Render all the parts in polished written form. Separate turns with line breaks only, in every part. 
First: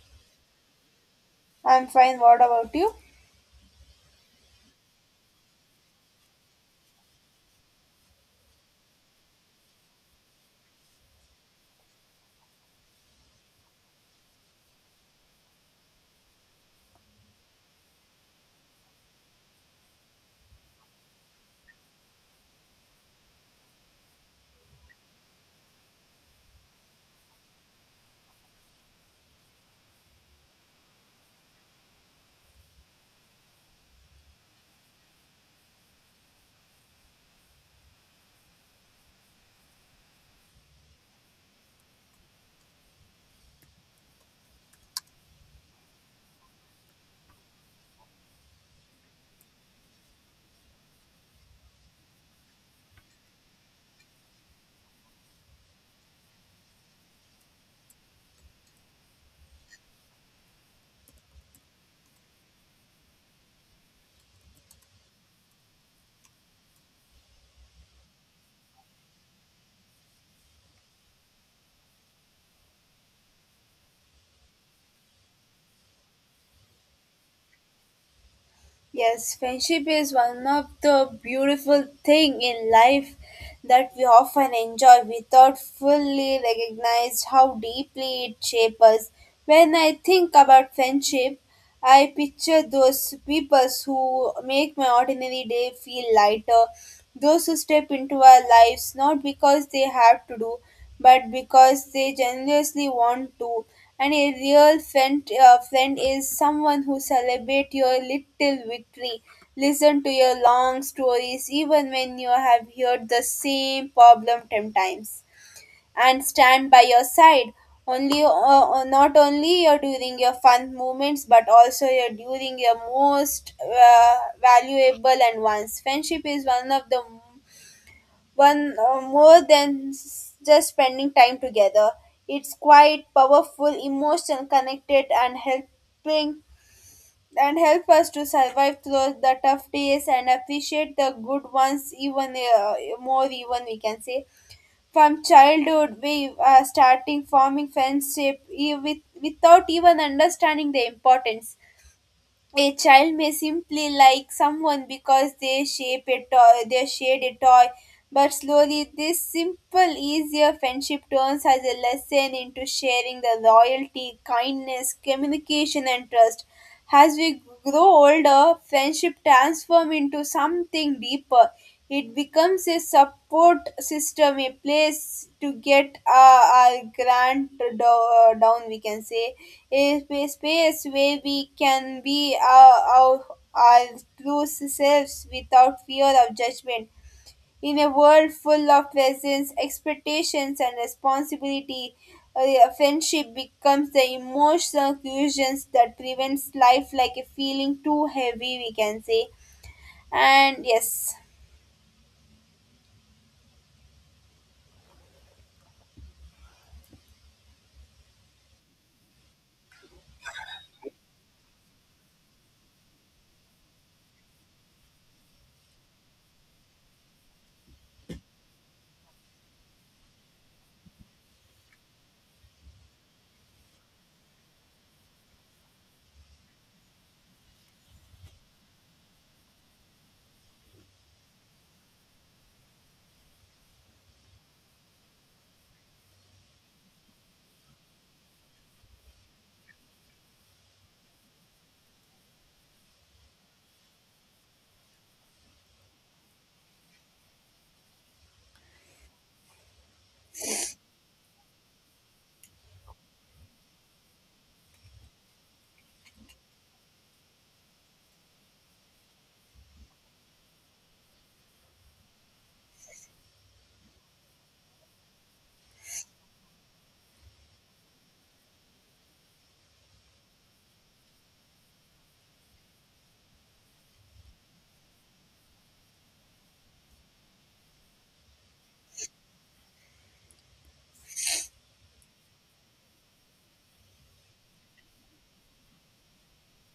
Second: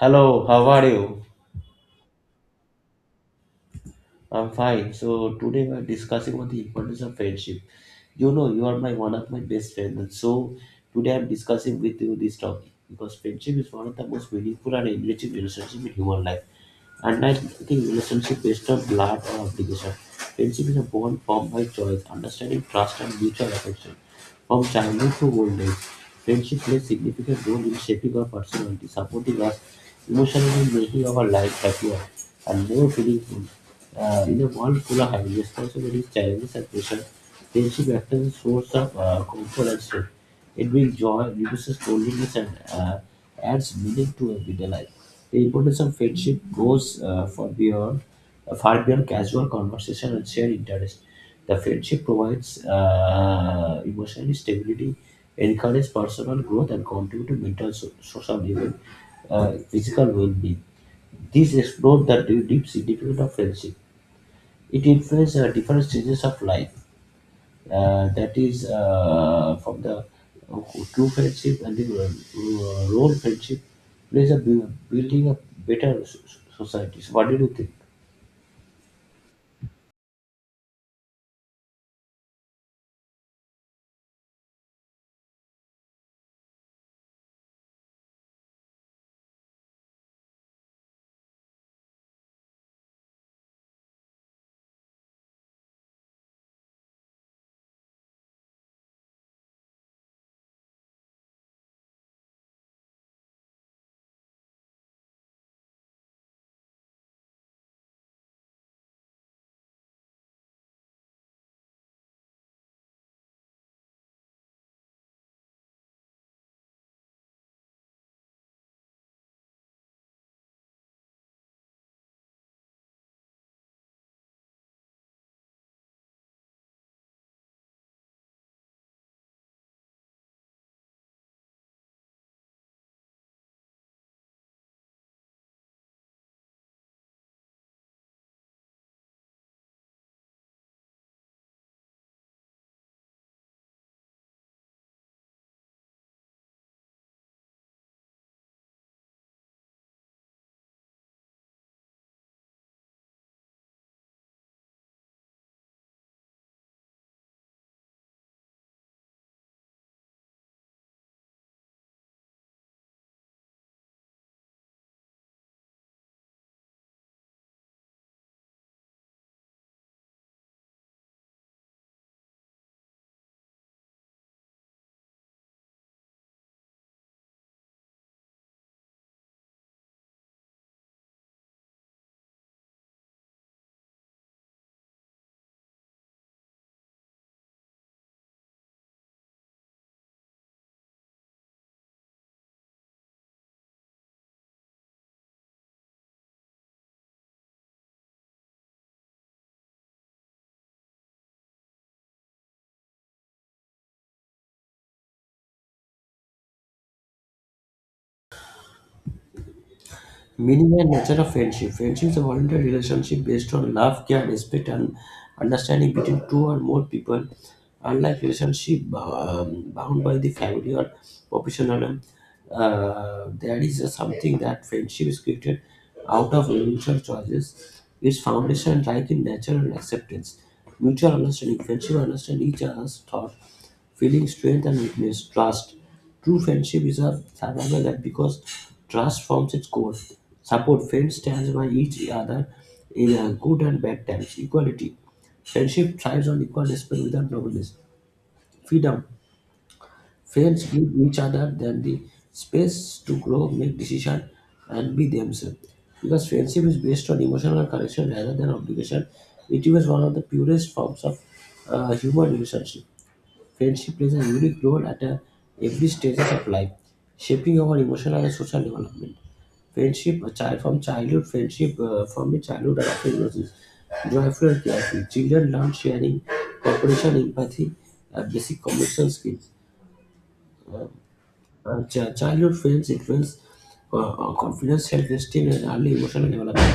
Hello, how are you?
I'm fine. What about you?
I'm fine. So today we're discussing about the importance of friendship. You know, you are my one of my best friends, and so today I'm discussing with you this topic because friendship is one of the most meaningful and enriching relationship in human life. And I think relationship based on blood or obligation. Friendship is a bond formed by choice, understanding, trust, and mutual affection. From childhood to old age, friendship plays significant role in shaping our personality, supporting us emotionally, and making our life happier and more meaningful. In a world full of having responsibilities, challenges, and pressure, friendship acts as a source of comfort and strength. It brings joy, reduces loneliness, and adds meaning to everyday life. The importance of friendship goes for beyond far beyond casual conversation and shared interest. The friendship provides emotional stability, encourages personal growth, and contributes to mental, social, even physical well-being. These explore the deep significance of friendship. It influences different stages of life that is from the true friendship and the role friendship plays a building a better So what do you think?
Yes, friendship is one of the beautiful thing in life that we often enjoy without fully recognize how deeply it shapes us. When I think about friendship, I picture those people who make my ordinary day feel lighter, those who step into our lives not because they have to do but because they generously want to. And a real friend is someone who celebrates your little victory, listen to your long stories, even when you have heard the same problem 10 times, and stand by your side. Not only your during your fun moments, but also your during your most valuable and ones. Friendship is one of the one more than just spending time together. It's quite powerful, emotional, connected, and helping and help us to survive through the tough days and appreciate the good ones even more. Even we can say from childhood we are starting forming friendship with, without even understanding the importance. A child may simply like someone because they shared a toy, but slowly this simple, easier friendship turns as a lesson into sharing the loyalty, kindness, communication, and trust. As we grow older, friendship transforms into something deeper. It becomes a support system, a place to get our grant down, we can say, a space where we can be our true selves without fear of judgment in a world full of presence, expectations, and responsibility, a friendship becomes the emotional cushions that prevents life like a feeling too heavy, we can say. And yes,
Meaning and nature of friendship. Friendship is a voluntary relationship based on love, care, respect, and understanding between two or more people. Unlike relationship bound by the family or professional, there is a something that friendship is created out of mutual choices. Its foundation lies in natural acceptance, mutual understanding. Friendship understand each other's thought, feeling, strength, and weakness, trust. True friendship is a survival act because trust forms its core. Support friends stands by each other in good and bad times. Equality. Friendship thrives on equal respect without nobleness. Freedom. Friends give each other then the space to grow, make decision, and be themselves. Because friendship is based on emotional connection rather than obligation, it is one of the purest forms of human relationship. Friendship plays a unique role at every stages of life, shaping our emotional and social development. Friendship, a child from childhood, friendship from the childhood are often nurses, joyful and careful. Children learn sharing, cooperation, empathy, basic communication skills. Childhood friends influence confidence, self-esteem, and early emotional development.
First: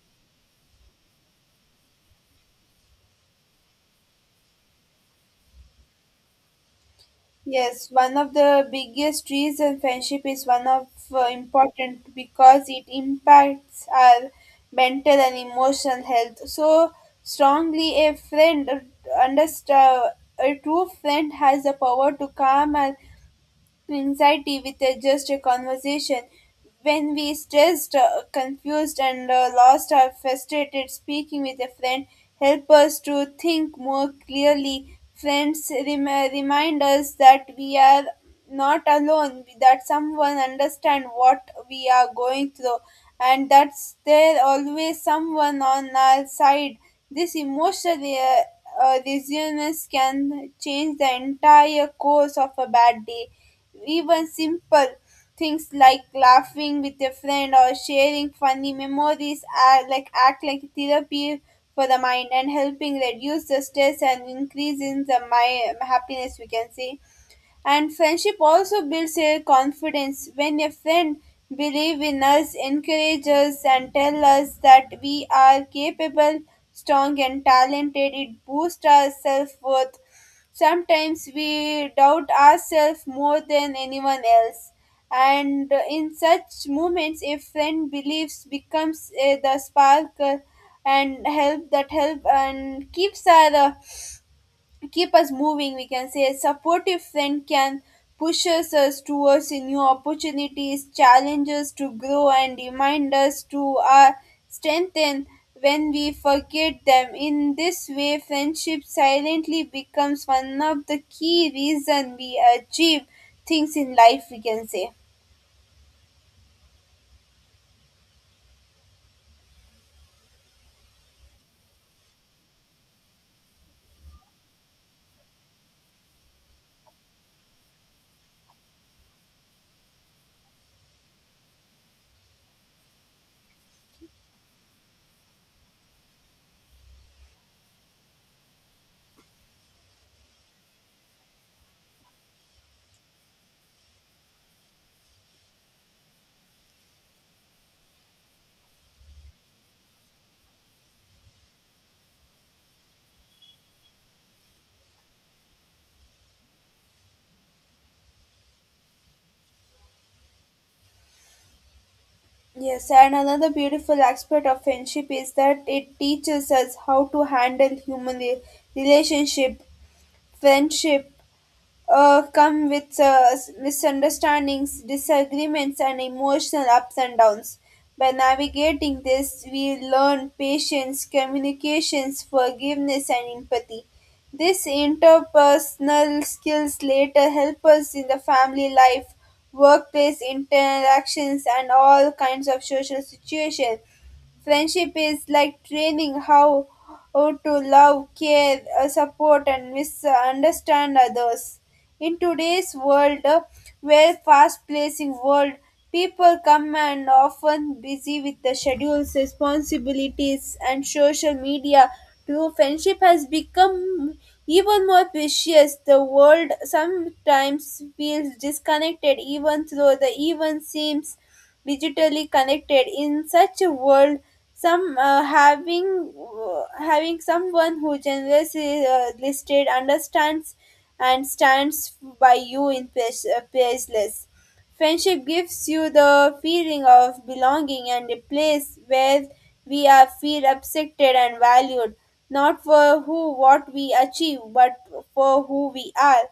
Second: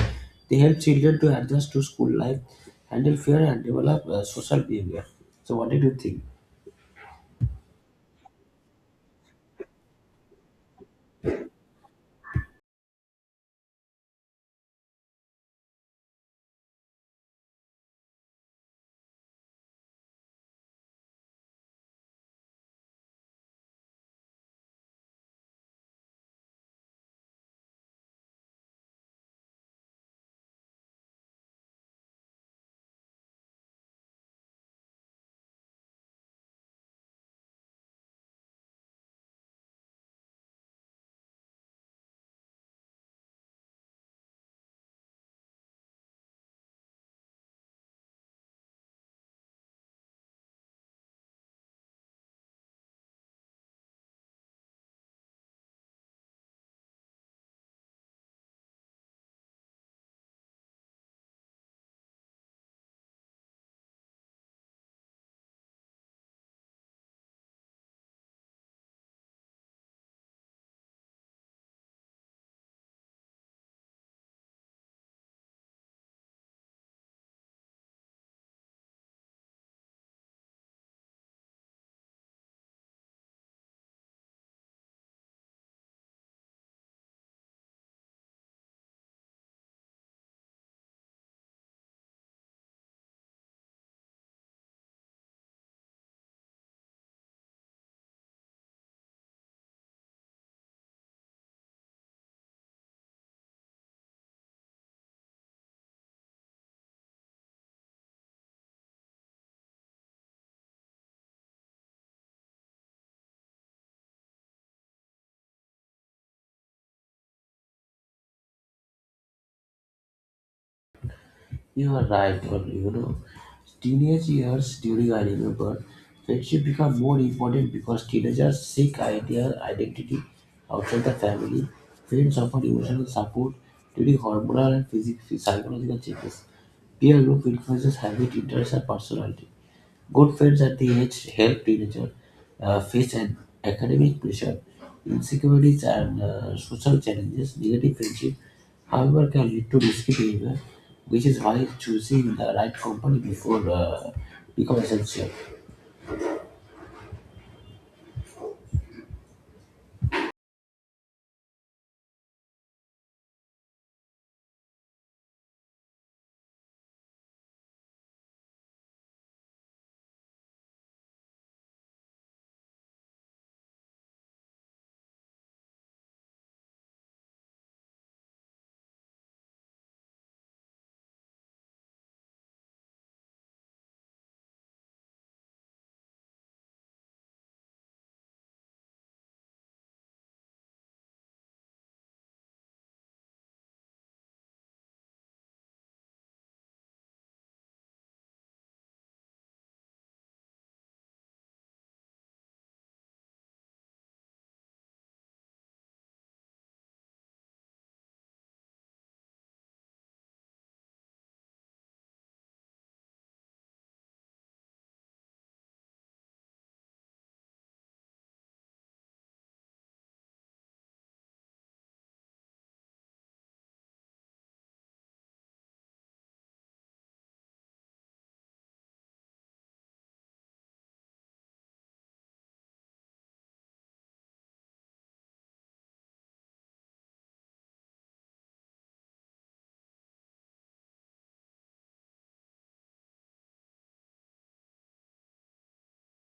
They help children to adjust to school life, handle fear, and develop social behavior. So, what did you think?
yes, one of the biggest reasons friendship is one of important because it impacts our mental and emotional health so strongly. Understand a true friend has the power to calm our anxiety with just a conversation. When we stressed, confused, and lost or frustrated, speaking with a friend help us to think more clearly. Friends remind us that we are not alone, that someone understands what we are going through, and that's there always someone on our side. This emotional resilience can change the entire course of a bad day. Even simple things like laughing with a friend or sharing funny memories are like act like therapy for the mind and helping reduce the stress and increase in the my happiness, we can say. And friendship also builds a confidence when a friend believes in us, encourages us, and tells us that we are capable, strong, and talented. It boosts our self worth. Sometimes we doubt ourselves more than anyone else. And in such moments, a friend believes becomes the spark and help that help and keeps our keep us moving, we can say. A supportive friend can pushes us towards new opportunities challenges to grow and remind us to our strengthen when we forget them. In this way friendship silently becomes one of the key reason we achieve things in life, we can say.
You are right, but you know, teenage years during I remember friendship become more important because teenagers seek their identity outside the family. Friends offer emotional support during hormonal and physical, psychological changes. Peer group influences habit, interests, and personality. Good friends at the age help teenagers face an academic pressure, insecurities, and social challenges. Negative friendship, however, can lead to risky behavior, which is why choosing the right company before become essential.
Yes, and another beautiful aspect of friendship is that it teaches us how to handle human relationship. Friendship come with misunderstandings, disagreements, and emotional ups and downs. By navigating this, we learn patience, communications, forgiveness, and empathy. These interpersonal skills later help us in the family life, workplace interactions, and all kinds of social situations. Friendship is like training how to love, care, support, and misunderstand others. In today's world, where fast-paced world, people come and often busy with the schedules, responsibilities, and social media. True friendship has become even more precious. The world sometimes feels disconnected, even though the even seems digitally connected in such a world some having someone who generously listed understands and stands by you in priceless. Friendship gives you the feeling of belonging and a place where we are feel accepted and valued, not for who what we achieve, but for who we are.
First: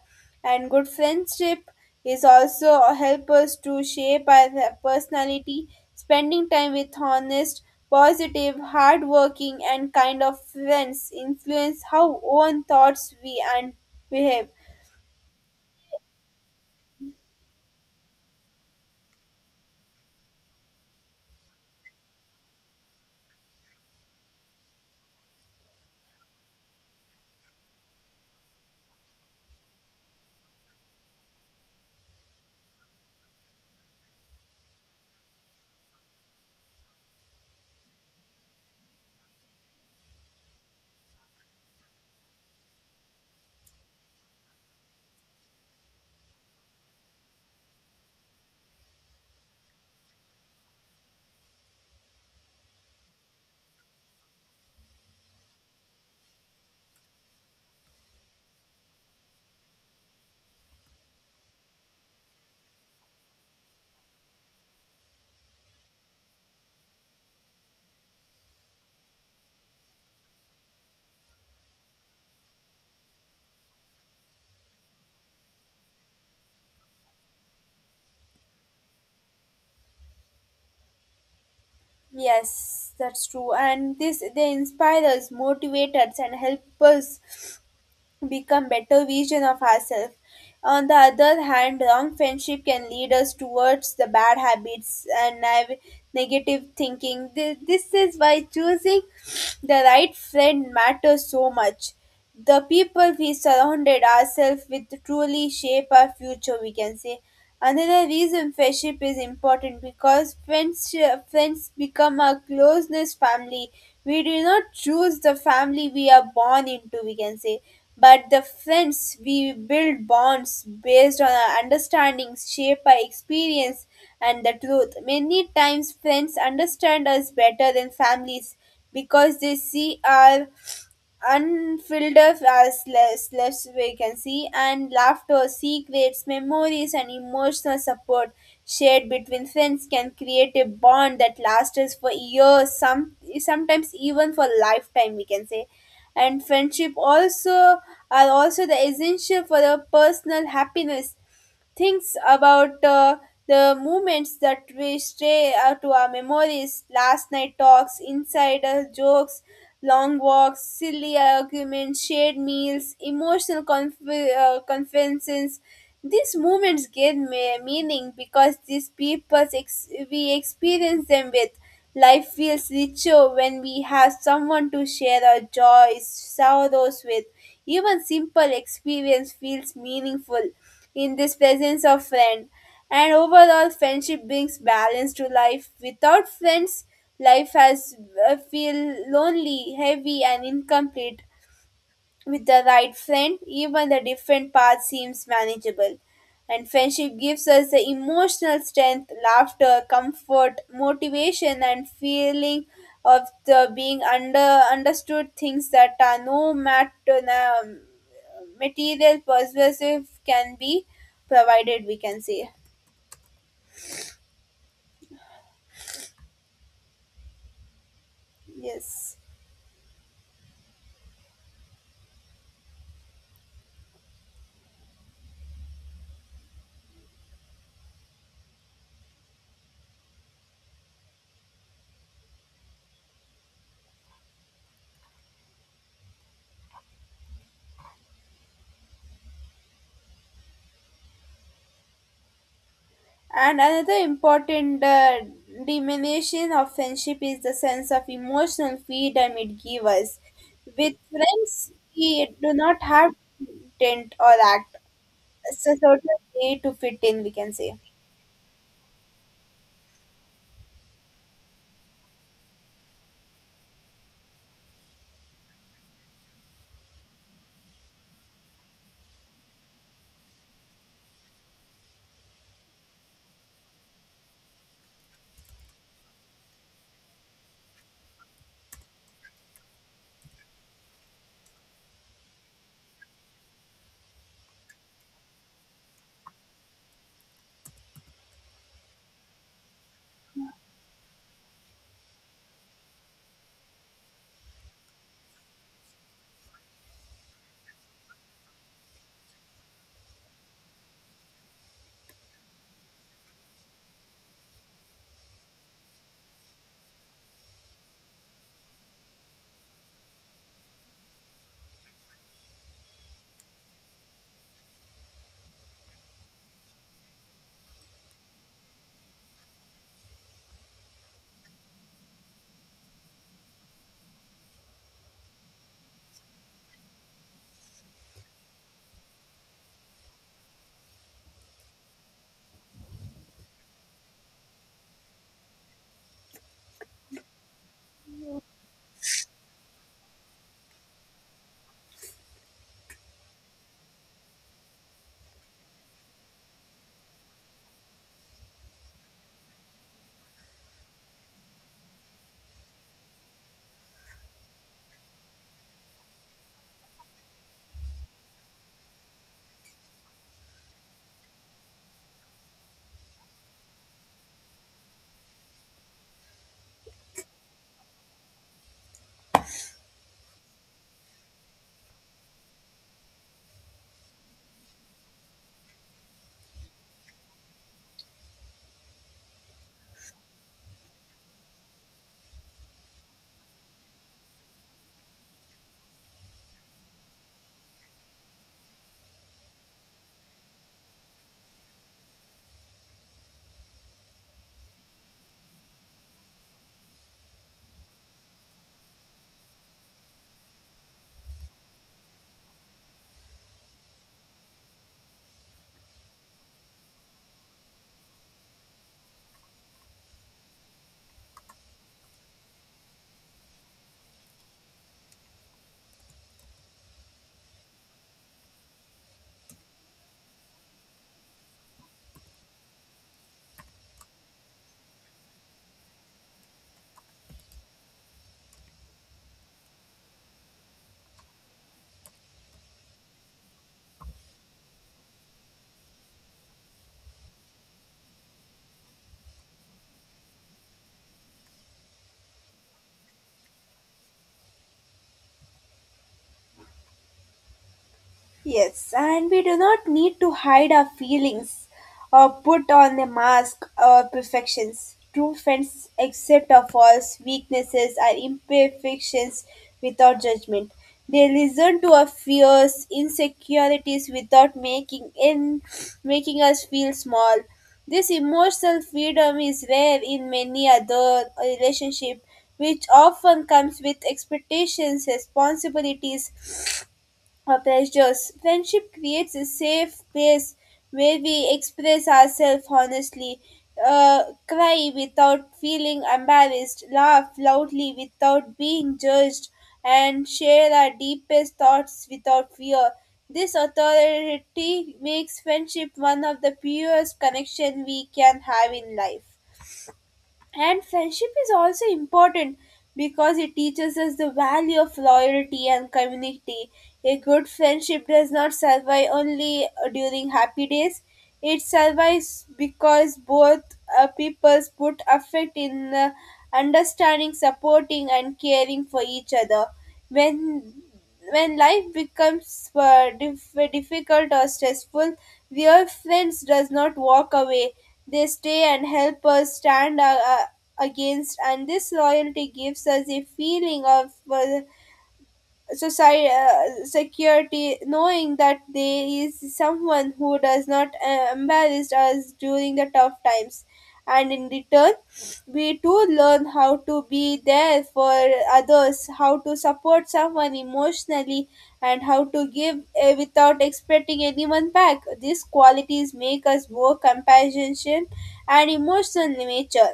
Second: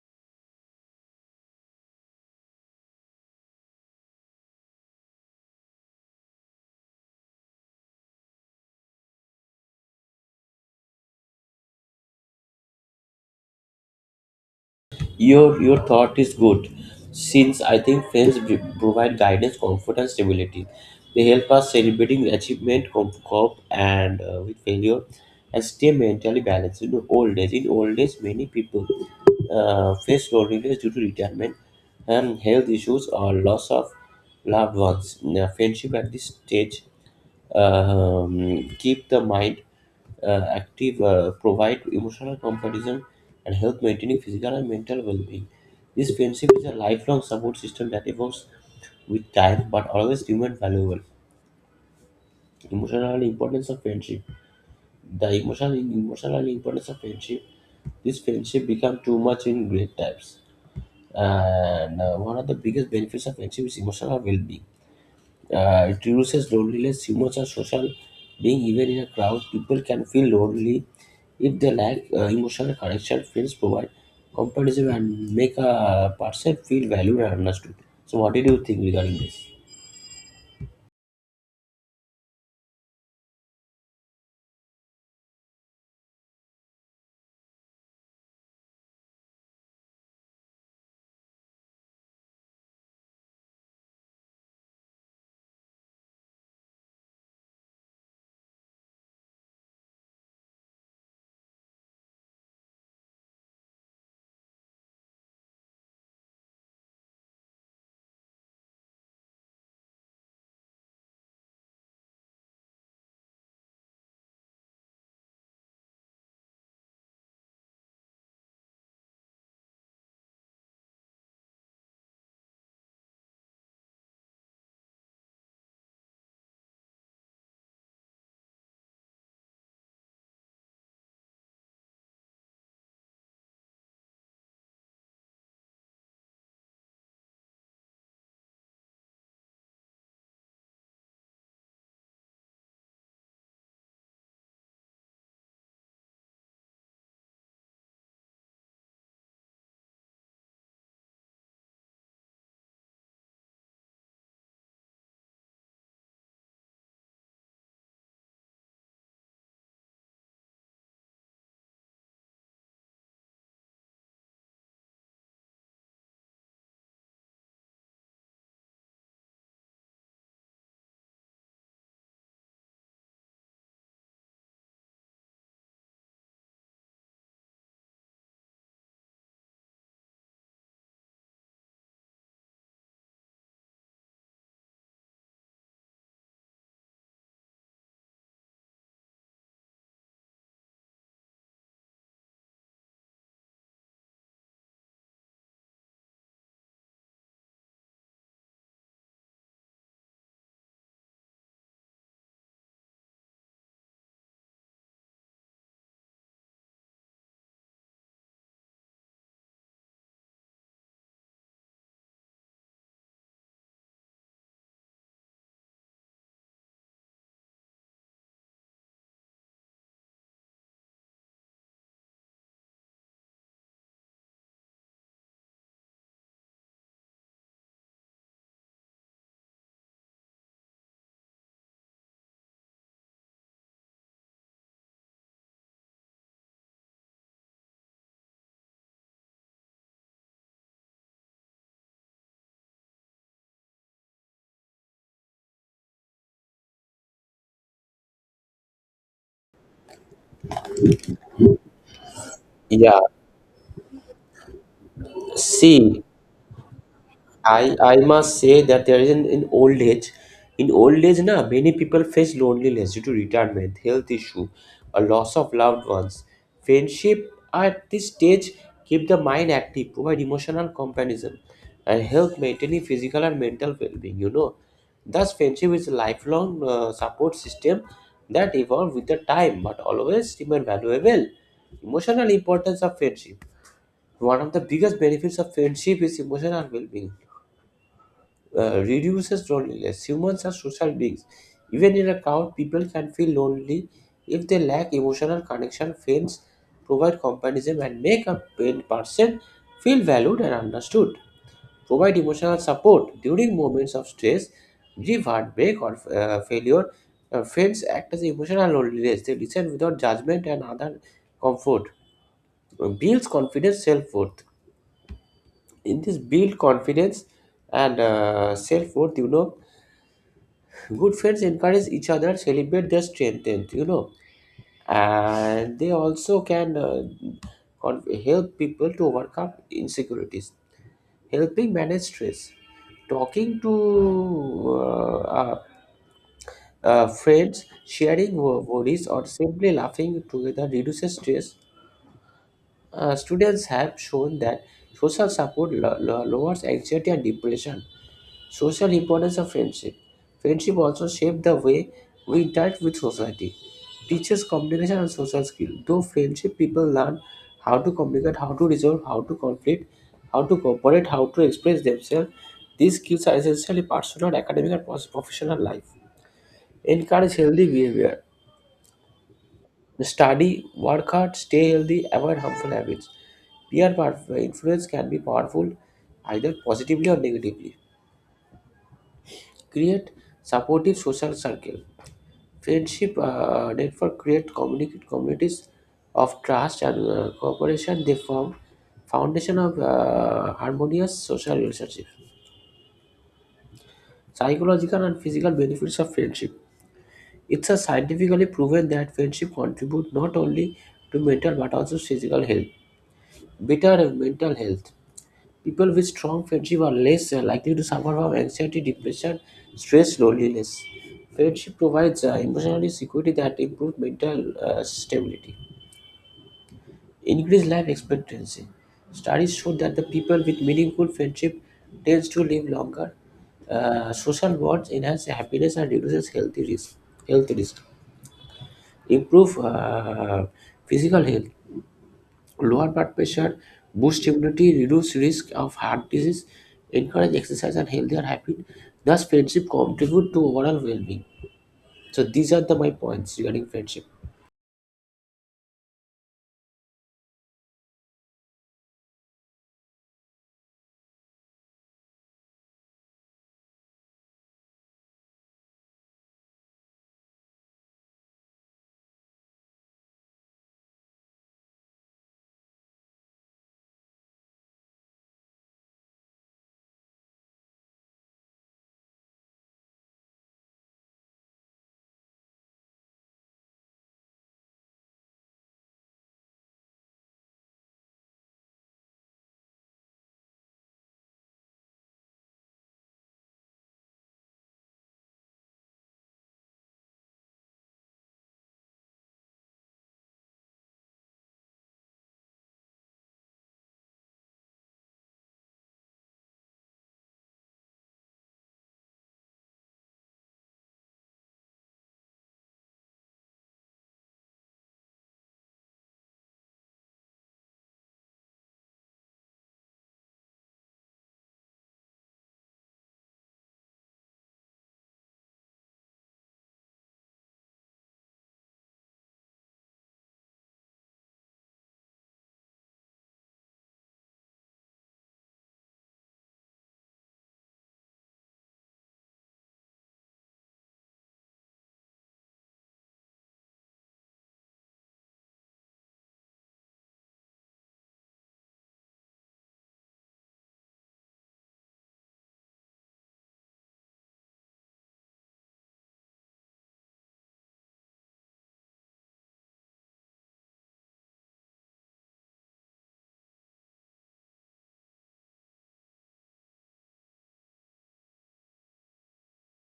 And good friendship is also help us to shape our personality. Spending time with honest, positive, hardworking, and kind of friends influence how own thoughts we and behave.
Your thought is good, since I think friends provide guidance, comfort, and stability. They help us celebrating achievement, cope, and with failure, and stay mentally balanced. In old age, many people face loneliness due to retirement and health issues or loss of loved ones. Now, friendship at this stage keep the mind active, provide emotional comparison, and help maintaining physical and mental well-being. This friendship is a lifelong support system that evolves with time but always remain valuable. Emotional importance of friendship. The emotional importance of friendship. This friendship become too much in great times. And One of the biggest benefits of friendship is emotional well-being. It reduces loneliness. Humans are social being even in a crowd. People can feel lonely if they lack emotional connection. Friends provide companionship and make a person feel valued and understood. So, what did you think regarding this?
Yes, that's true. And this they inspire us, motivate us, and help us become better version of ourselves. On the other hand, wrong friendship can lead us towards the bad habits and negative thinking. This is why choosing the right friend matters so much. The people we surrounded ourselves with truly shape our future, we can say. Another reason friendship is important because friends become our closest family. We do not choose the family we are born into, we can say, but the friends we build bonds based on our understandings, shape our experience, and the truth. Many times, friends understand us better than families because they see our unfilled of as less less vacancy and laughter she creates memories and emotional support shared between friends can create a bond that lasts for years, some sometimes even for lifetime, we can say. And friendship also are also the essential for the personal happiness, things about the moments that we stray to our memories, last night talks, insider jokes, long walks, silly arguments, shared meals, emotional conferences. These moments gain meaning because these people we experience them with. Life feels richer when we have someone to share our joys sorrows with. Even simple experience feels meaningful in this presence of friend. And overall friendship brings balance to life. Without friends, life has feel lonely, heavy, and incomplete. With the right friend, even the different path seems manageable. And friendship gives us the emotional strength, laughter, comfort, motivation, and feeling of the being under understood, things that are no matter material persuasive can be provided. We can say yes. And another important diminution of friendship is the sense of emotional freedom it gives us. With friends, we do not
Yeah,
have to intent or act. It's a sort
see,
of way to fit in, we can
I
say.
I must say that there is an in old age, na many people face loneliness due to retirement, health issue, a loss of loved ones. Friendship at this stage keep the mind active, provide emotional comparison, and help maintaining physical and mental well-being. You know, thus friendship is a lifelong support system that evolve with the time, but always remain valuable. Emotional importance of friendship. One of the biggest benefits of friendship is emotional well-being reduces loneliness. Humans are social beings. Even in a crowd, people can feel lonely if they lack emotional connection. Friends provide companionism and make a pain person feel valued and understood. Provide emotional support during moments of stress, grief, heartbreak, or failure. Friends act as emotional loneliness. They listen without judgment and other comfort. Builds confidence, self worth. In this build confidence and self worth, you know, good friends encourage each other celebrate their strength and, you know and they also can help people to overcome insecurities helping manage stress talking to friends sharing worries or simply laughing together reduces stress students have shown that social support lowers anxiety and depression. Social importance of friendship. Friendship also shapes the way we interact with society. Teaches communication and social skill. Through friendship, people learn how to communicate, how to resolve, how to conflict, how to cooperate, how to express themselves. These skills are essentially personal, academic, and professional life. Encourage healthy behavior. Study, work hard, stay healthy, avoid harmful habits. Influence can be powerful either positively or negatively. Create supportive social circle. Friendship network create communicate communities of trust and cooperation. They form foundation of harmonious social relationships. Psychological and physical benefits of friendship. It's a scientifically proven that friendship contribute not only to mental but also physical health. Better mental health. People with strong friendship are less likely to suffer from anxiety, depression, stress, loneliness. Friendship provides emotional security that improves mental stability. Increased life expectancy. Studies show that the people with meaningful friendship tends to live longer. Social bonds enhance happiness and reduces healthy risk. Health risk improve physical health, lower blood pressure, boost immunity, reduce risk of heart disease, encourage exercise and healthier habit. Thus, friendship contribute to overall well-being. So these are the my points regarding friendship.
Yes, and we do not need to hide our feelings or put on a mask or perfections. True friends accept our faults, weaknesses, and imperfections without judgment. They listen to our fears, insecurities without making us feel small. This emotional freedom is rare in many other relationships, which often comes with expectations, responsibilities, or pressures. Friendship creates a safe place where we express ourselves honestly, cry without feeling embarrassed, laugh loudly without being judged, and share our deepest thoughts without fear. This authority makes friendship one of the purest connections we can have in life. And friendship is also important because it teaches us the value of loyalty and community. A good friendship does not survive only during happy days, it survives because both peoples put effort in understanding, supporting, and caring for each other. When when life becomes difficult or stressful, real friends does not walk away. They stay and help us stand against, and this loyalty gives us a feeling of society security, knowing that there is someone who does not embarrass us during the tough times. And in return we too learn how to be there for others, how to support someone emotionally, and how to give without expecting anyone back. These qualities make us more compassionate and emotional in nature.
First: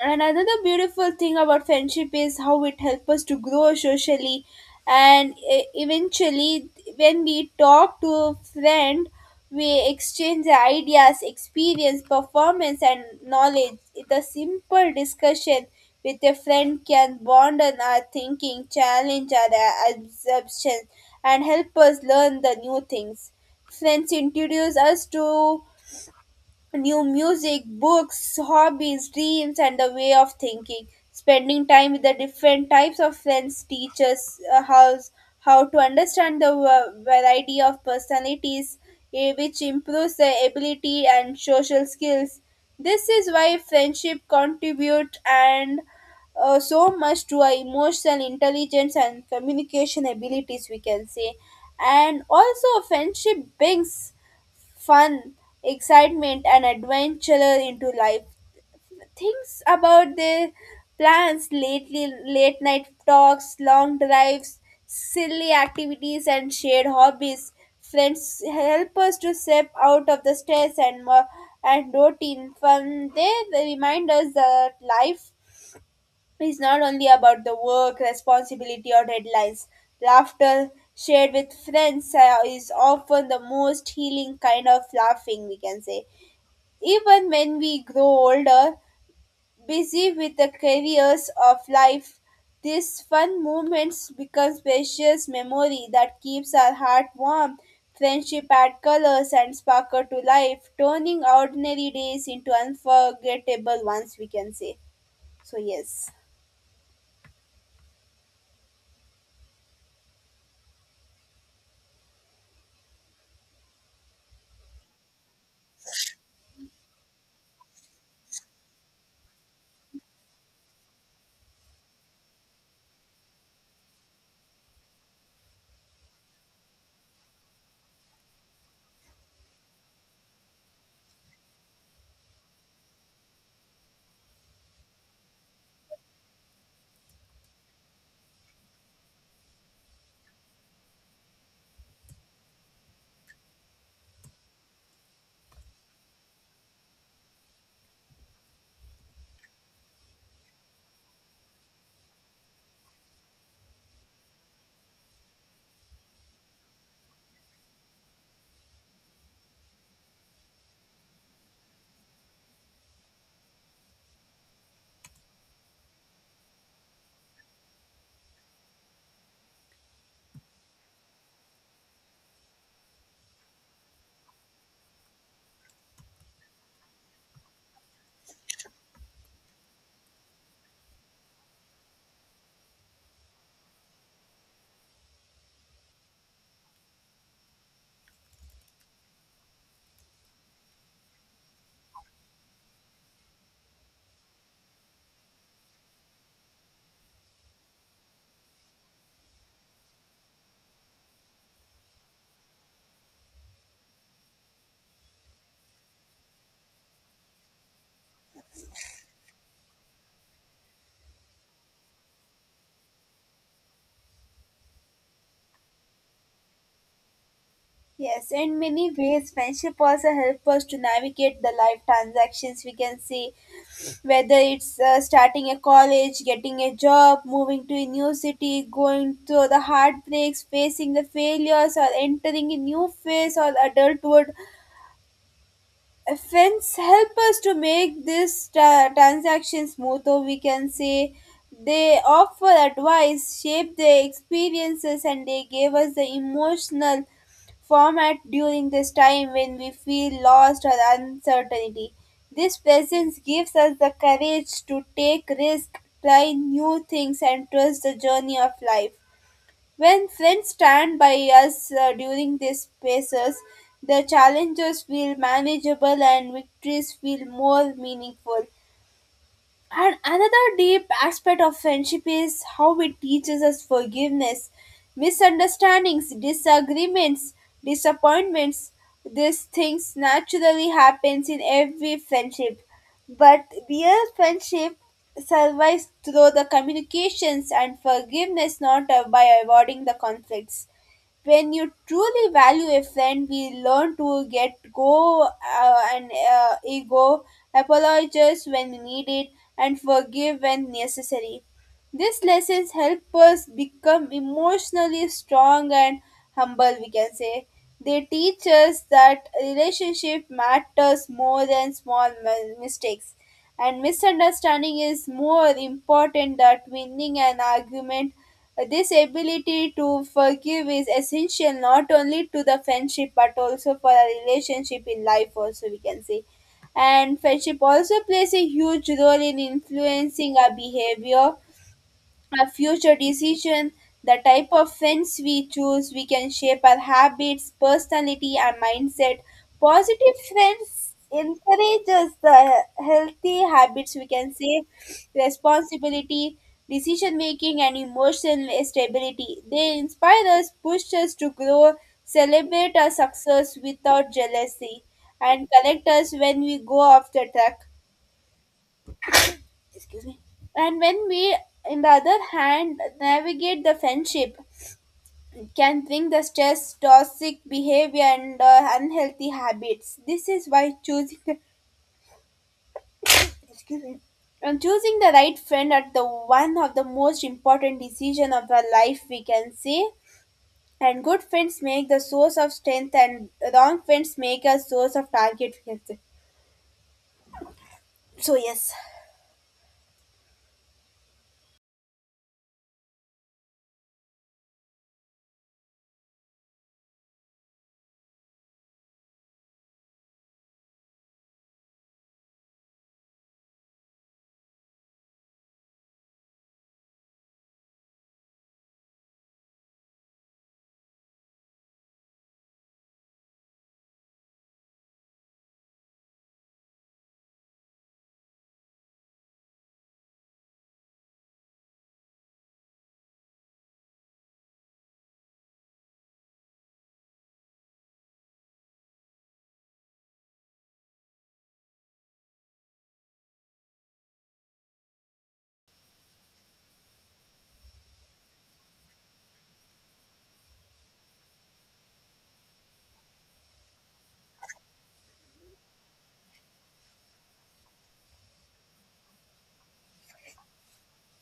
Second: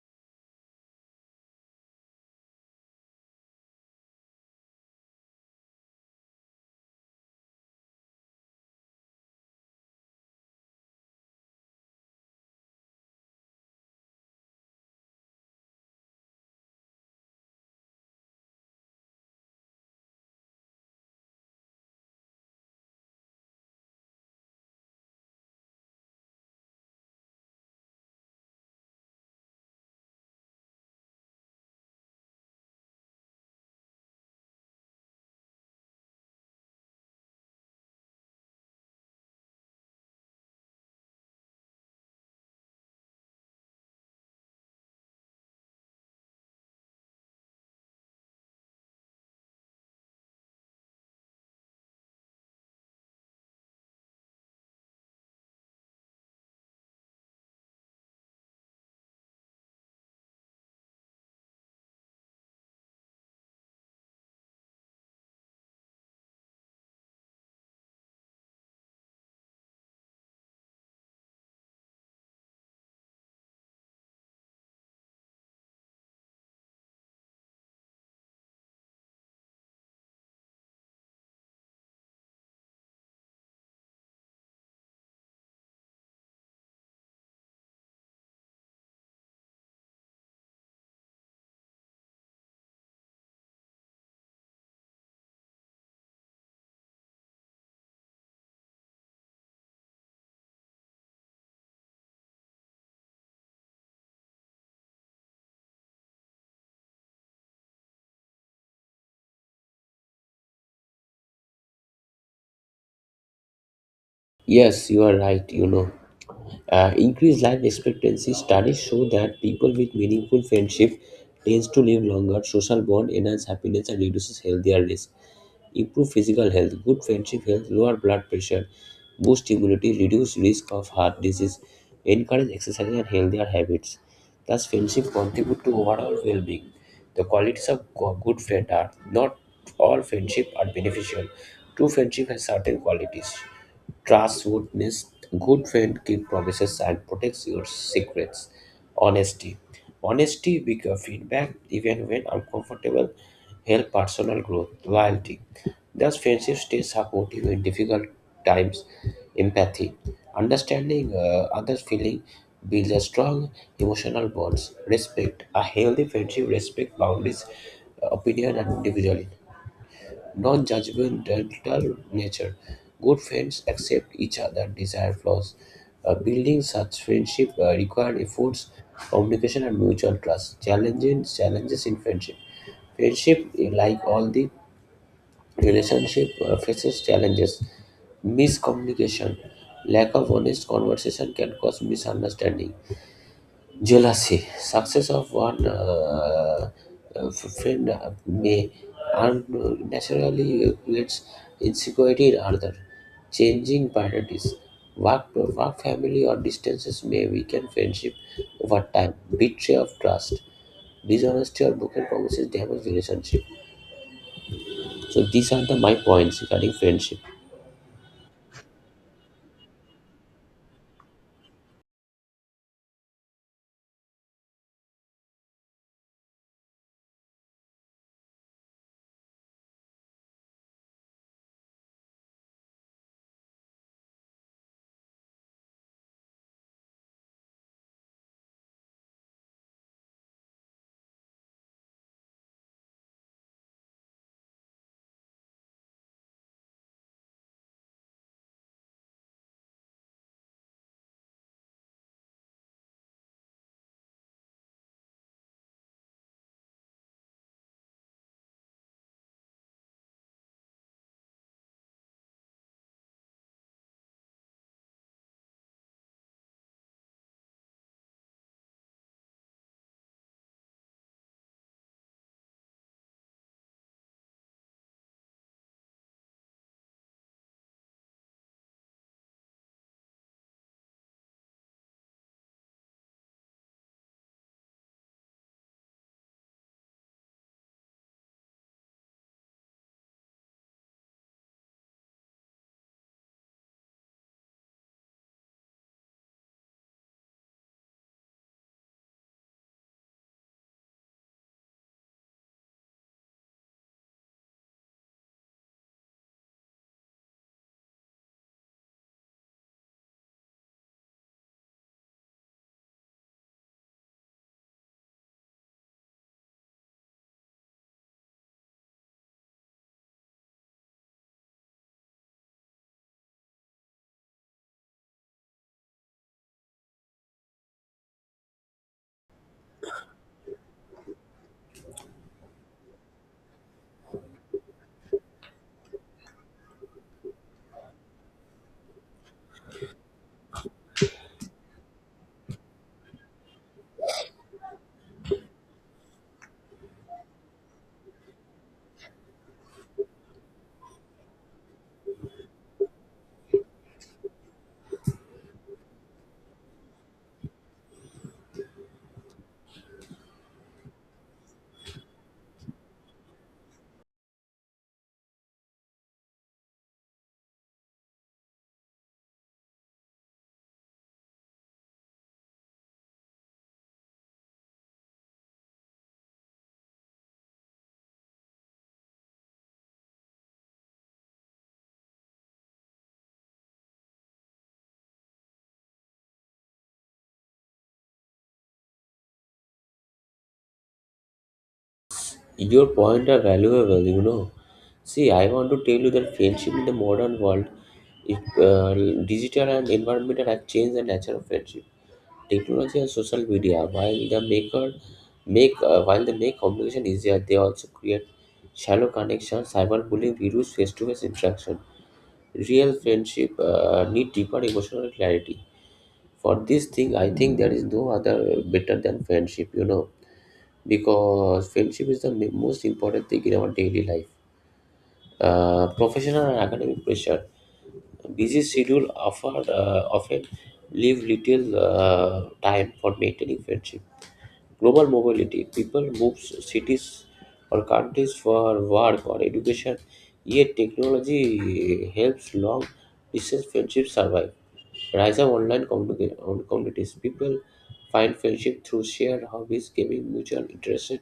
And another beautiful thing about friendship is how it helps us to grow socially and eventually. When we talk to a friend, we exchange ideas, experience, performance, and knowledge. The simple discussion with a friend can bond our thinking, challenge our assumptions, and help us learn the new things. Friends introduce us to new music, books, hobbies, dreams, and the way of thinking. Spending time with the different types of friends teaches how to understand the variety of personalities, eh, which improves the ability and social skills. This is why friendship contribute and so much to our emotional intelligence and communication abilities, we can say. And also friendship brings fun, excitement, and adventure into life. Things about their plans lately, late night talks, long drives, silly activities, and shared hobbies. Friends help us to step out of the stress and and routine. Fun they remind us that life it's not only about the work, responsibility, or deadlines. Laughter shared with friends is often the most healing kind of laughing, we can say. Even when we grow older, busy with the careers of life, these fun moments become precious memory that keeps our heart warm. Friendship add colors and sparkle to life, turning ordinary days into unforgettable ones, we can say. So, yes.
Yes, you are right. You know. Increased life expectancy studies show that people with meaningful friendship tends to live longer. Social bond enhance happiness and reduces healthier risk. Improve physical health, good friendship helps lower blood pressure, boost immunity, reduce risk of heart disease, encourage exercise and healthier habits. Thus, friendship contribute to overall well-being. The qualities of good friend are not all friendship are beneficial. True friendship has certain qualities. Trust would nest. Good friend keep promises and protects your secrets. Honesty. Honesty with your feedback, even when uncomfortable, help personal growth. Loyalty. Thus, friendship stays supportive in difficult times. Empathy. Understanding others' feeling builds a strong emotional bonds. Respect. A healthy friendship respects boundaries, opinion, and individuality non judgmental nature. Good friends accept each other's desired flaws. Building such friendship requires efforts, communication, and mutual trust. Challenges challenges in friendship. Friendship, eh, like all the relationship, faces challenges. Miscommunication, lack of honest conversation can cause misunderstanding jealousy success of one uh, friend may unnaturally creates insecurity in other changing priorities work, work family or distances may weaken friendship over time betrayal of trust dishonesty or broken promises damage relationship. So these are the my points regarding friendship.
Yes, in many ways, friendship also help us to navigate the life transactions we can see, whether it's starting a college, getting a job, moving to a new city, going through the heartbreaks, facing the failures, or entering a new phase or adulthood. Fence help us to make this transaction smoother, we can say. They offer advice, shape their experiences, and they gave us the emotional format during this time when we feel lost or uncertainty. This presence gives us the courage to take risk, try new things, and trust the journey of life. When friends stand by us during these phases, the challenges feel manageable and victories feel more meaningful. And another deep aspect of friendship is how it teaches us forgiveness. Misunderstandings, disagreements, disappointments, these things naturally happens in every friendship. But real friendship survives through the communications and forgiveness, not by avoiding the conflicts. When you truly value a friend, we learn to get go and ego, apologize when we need it and forgive when necessary. These lessons help us become emotionally strong and humble, we can say. They teach us that relationship matters more than small mistakes, and misunderstanding is more important than winning an argument. This ability to forgive is essential not only to the friendship but also for a relationship in life, also, we can say. And friendship also plays a huge role in influencing our behavior, our future decisions. The type of friends we choose, we can shape our habits, personality, and mindset. Positive friends encourages the healthy habits, we can say, responsibility, decision making, and emotional stability. They inspire us, push us to grow, celebrate our success without jealousy, and correct us when we go off the track. Excuse me. And when we, in the other hand, navigate the friendship, can bring the stress, toxic behavior, and unhealthy habits. This is why choosing the, excuse me, and choosing the right friend at the one of the most important decision of our life, we can say. And good friends make the source of strength, and wrong friends make a source of target, we can say. So yes.
Your point are valuable, you know. See, I want to tell you that friendship in the modern world, if, digital and environmental have changed the nature of friendship. Technology and social media, while the maker make while they make communication easier, they also create shallow connections, cyberbullying, virus, face-to-face interaction. Real friendship need deeper emotional clarity. For this thing, I think there is no other better than friendship. You know because friendship is the most important thing in our daily life. Professional and academic pressure. Busy schedule offer, often leave little time for maintaining friendship. Global mobility. People move cities or countries for work or education, yet technology helps long distance friendships survive. Rise of online communities. People find friendship through shared hobbies, gaming, mutual interests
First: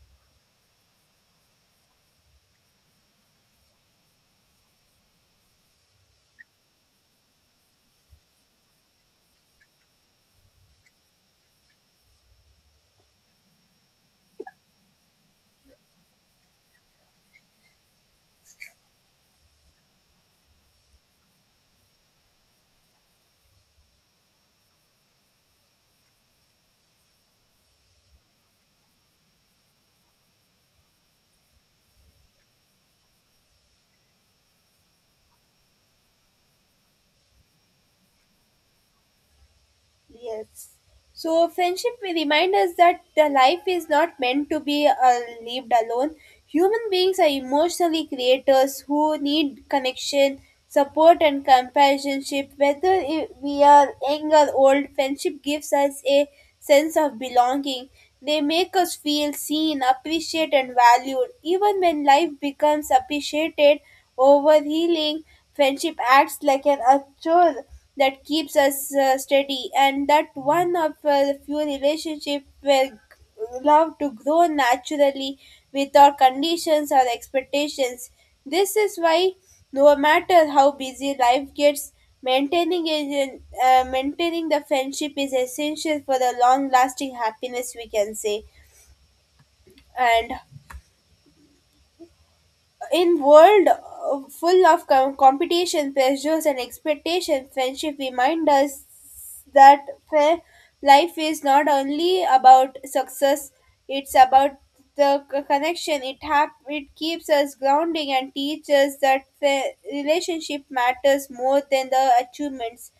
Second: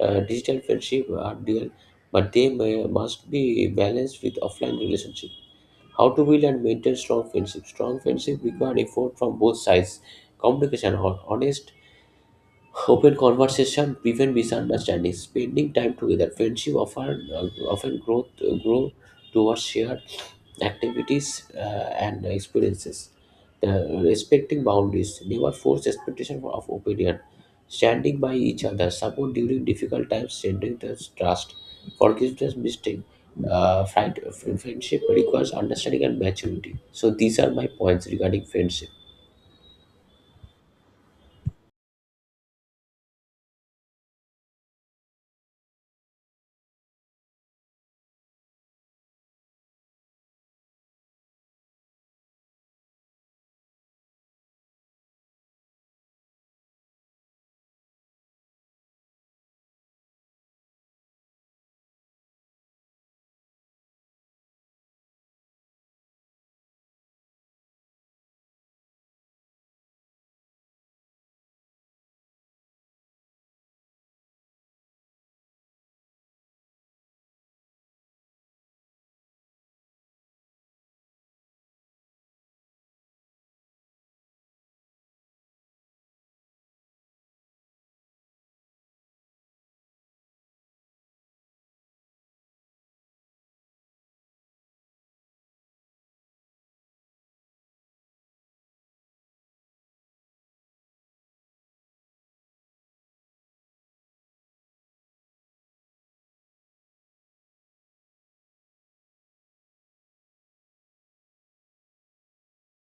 digital friendship are real, but they may, must be balanced with offline relationship. How to build and maintain strong friendship? Strong friendship require effort from both sides, communication, honest. Open conversation prevent misunderstandings. Spending time together, friendship often grow towards shared activities and experiences. The respecting boundaries, never force expectation of opinion. Standing by each other, support during difficult times, strengthening the trust, forgiveness, mistake. Uh, friend- Friendship requires understanding and maturity. So these are my points regarding friendship.
Yes. So friendship may remind us that the life is not meant to be lived alone. Human beings are emotionally creators who need connection, support, and companionship. Whether we are young or old, friendship gives us a sense of belonging. They make us feel seen, appreciated, and valued. Even when life becomes appreciated over healing, friendship acts like an anchor that keeps us steady, and that one of the few relationships where love to grow naturally without conditions or expectations. This is why, no matter how busy life gets, maintaining a, maintaining the friendship is essential for the long-lasting happiness, we can say. And in world full of competition, pressures, and expectations, friendship remind us that fa- life is not only about success. It's about the connection. It it keeps us grounding and teaches that relationship matters more than the achievements.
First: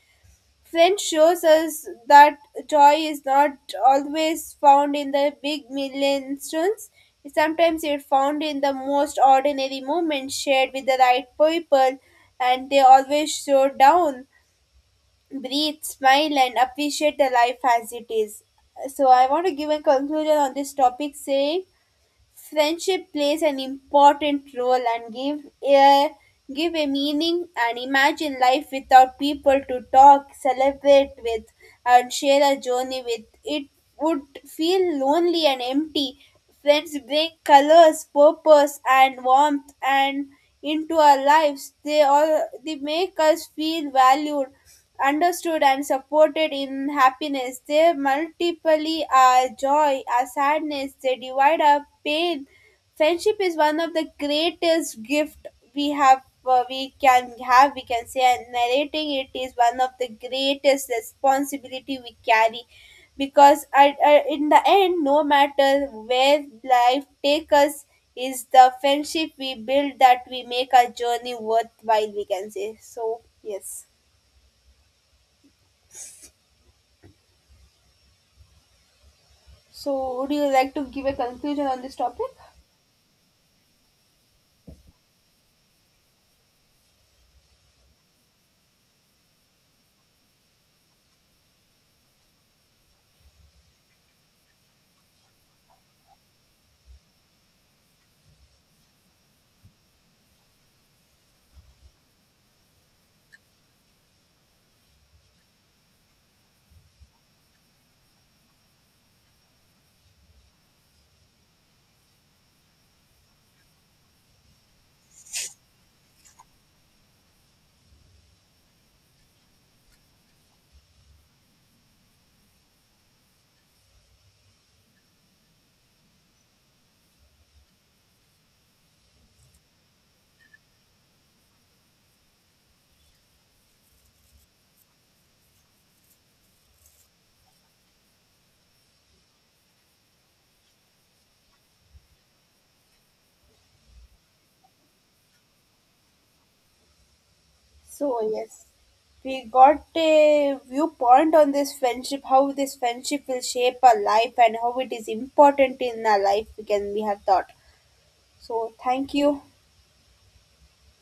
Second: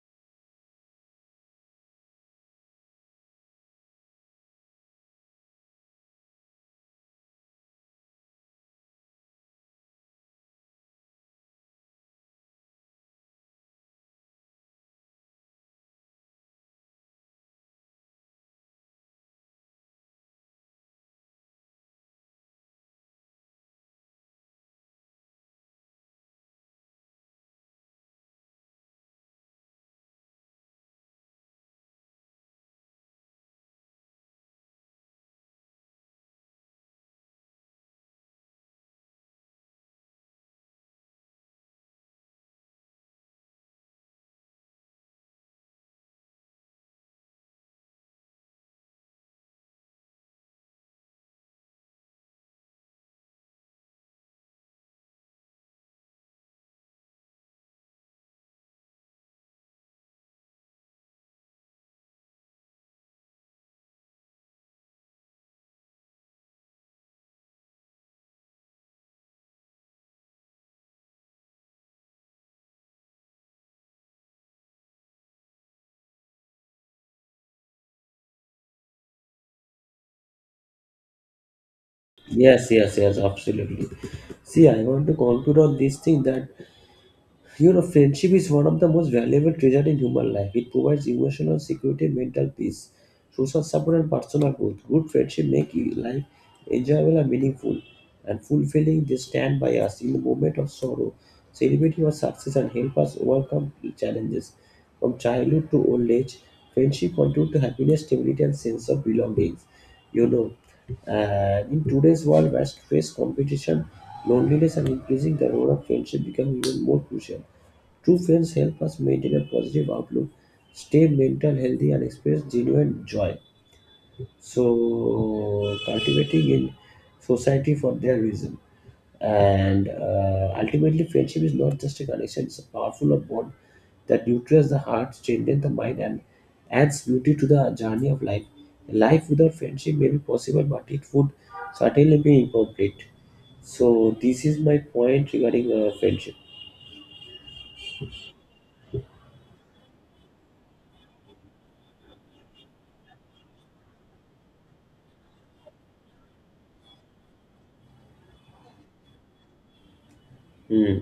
Flint shows us that joy is not always found in the big milestones. Sometimes it's found in the most ordinary moments shared with the right people, and they always slow down, breathe, smile, and appreciate the life as it is. So, I want to give a conclusion on this topic, saying friendship plays an important role and give a give a meaning, and imagine life without people to talk, celebrate with, and share a journey with. It would feel lonely and empty. Friends bring colors, purpose, and warmth and into our lives. They all, they make us feel valued, understood, and supported in happiness. They multiply our joy, our sadness, they divide our pain. Friendship is one of the greatest gift we have, we can have, we can say, and narrating it is one of the greatest responsibility we carry, because in the end, no matter where life takes us, is the friendship we build that we make our journey worthwhile, we can say. So yes. So, would you like to give a conclusion on this topic?
Yes, yes, yes, absolutely. See, I want to conclude on this thing that you know, friendship is one of the most valuable treasures in human life. It provides emotional security, mental peace, social support, and personal growth. Good friendship make life enjoyable and meaningful and fulfilling. They stand by us in the moment of sorrow, celebrate our success, and help us overcome challenges. From childhood to old age, friendship contribute to happiness, stability, and sense of belonging. You know, and in today's world, where stress, competition, loneliness, and increasing the role of friendship become even more crucial. True friends help us maintain a positive outlook, stay mental healthy, and experience genuine joy. So, cultivating in society for their reason. And ultimately, friendship is not just a connection, it's a powerful bond that nurtures the heart, strengthens the mind, and adds beauty to the journey of life. Life without friendship may be possible, but it would certainly be incomplete. So, this is my point regarding friendship.
So, yes. We got a viewpoint on this friendship, how this friendship will shape our life and how it is important in our life, we have thought. So, thank you.
Hmm.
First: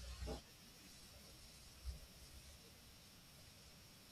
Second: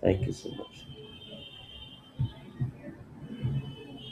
Thank you so much.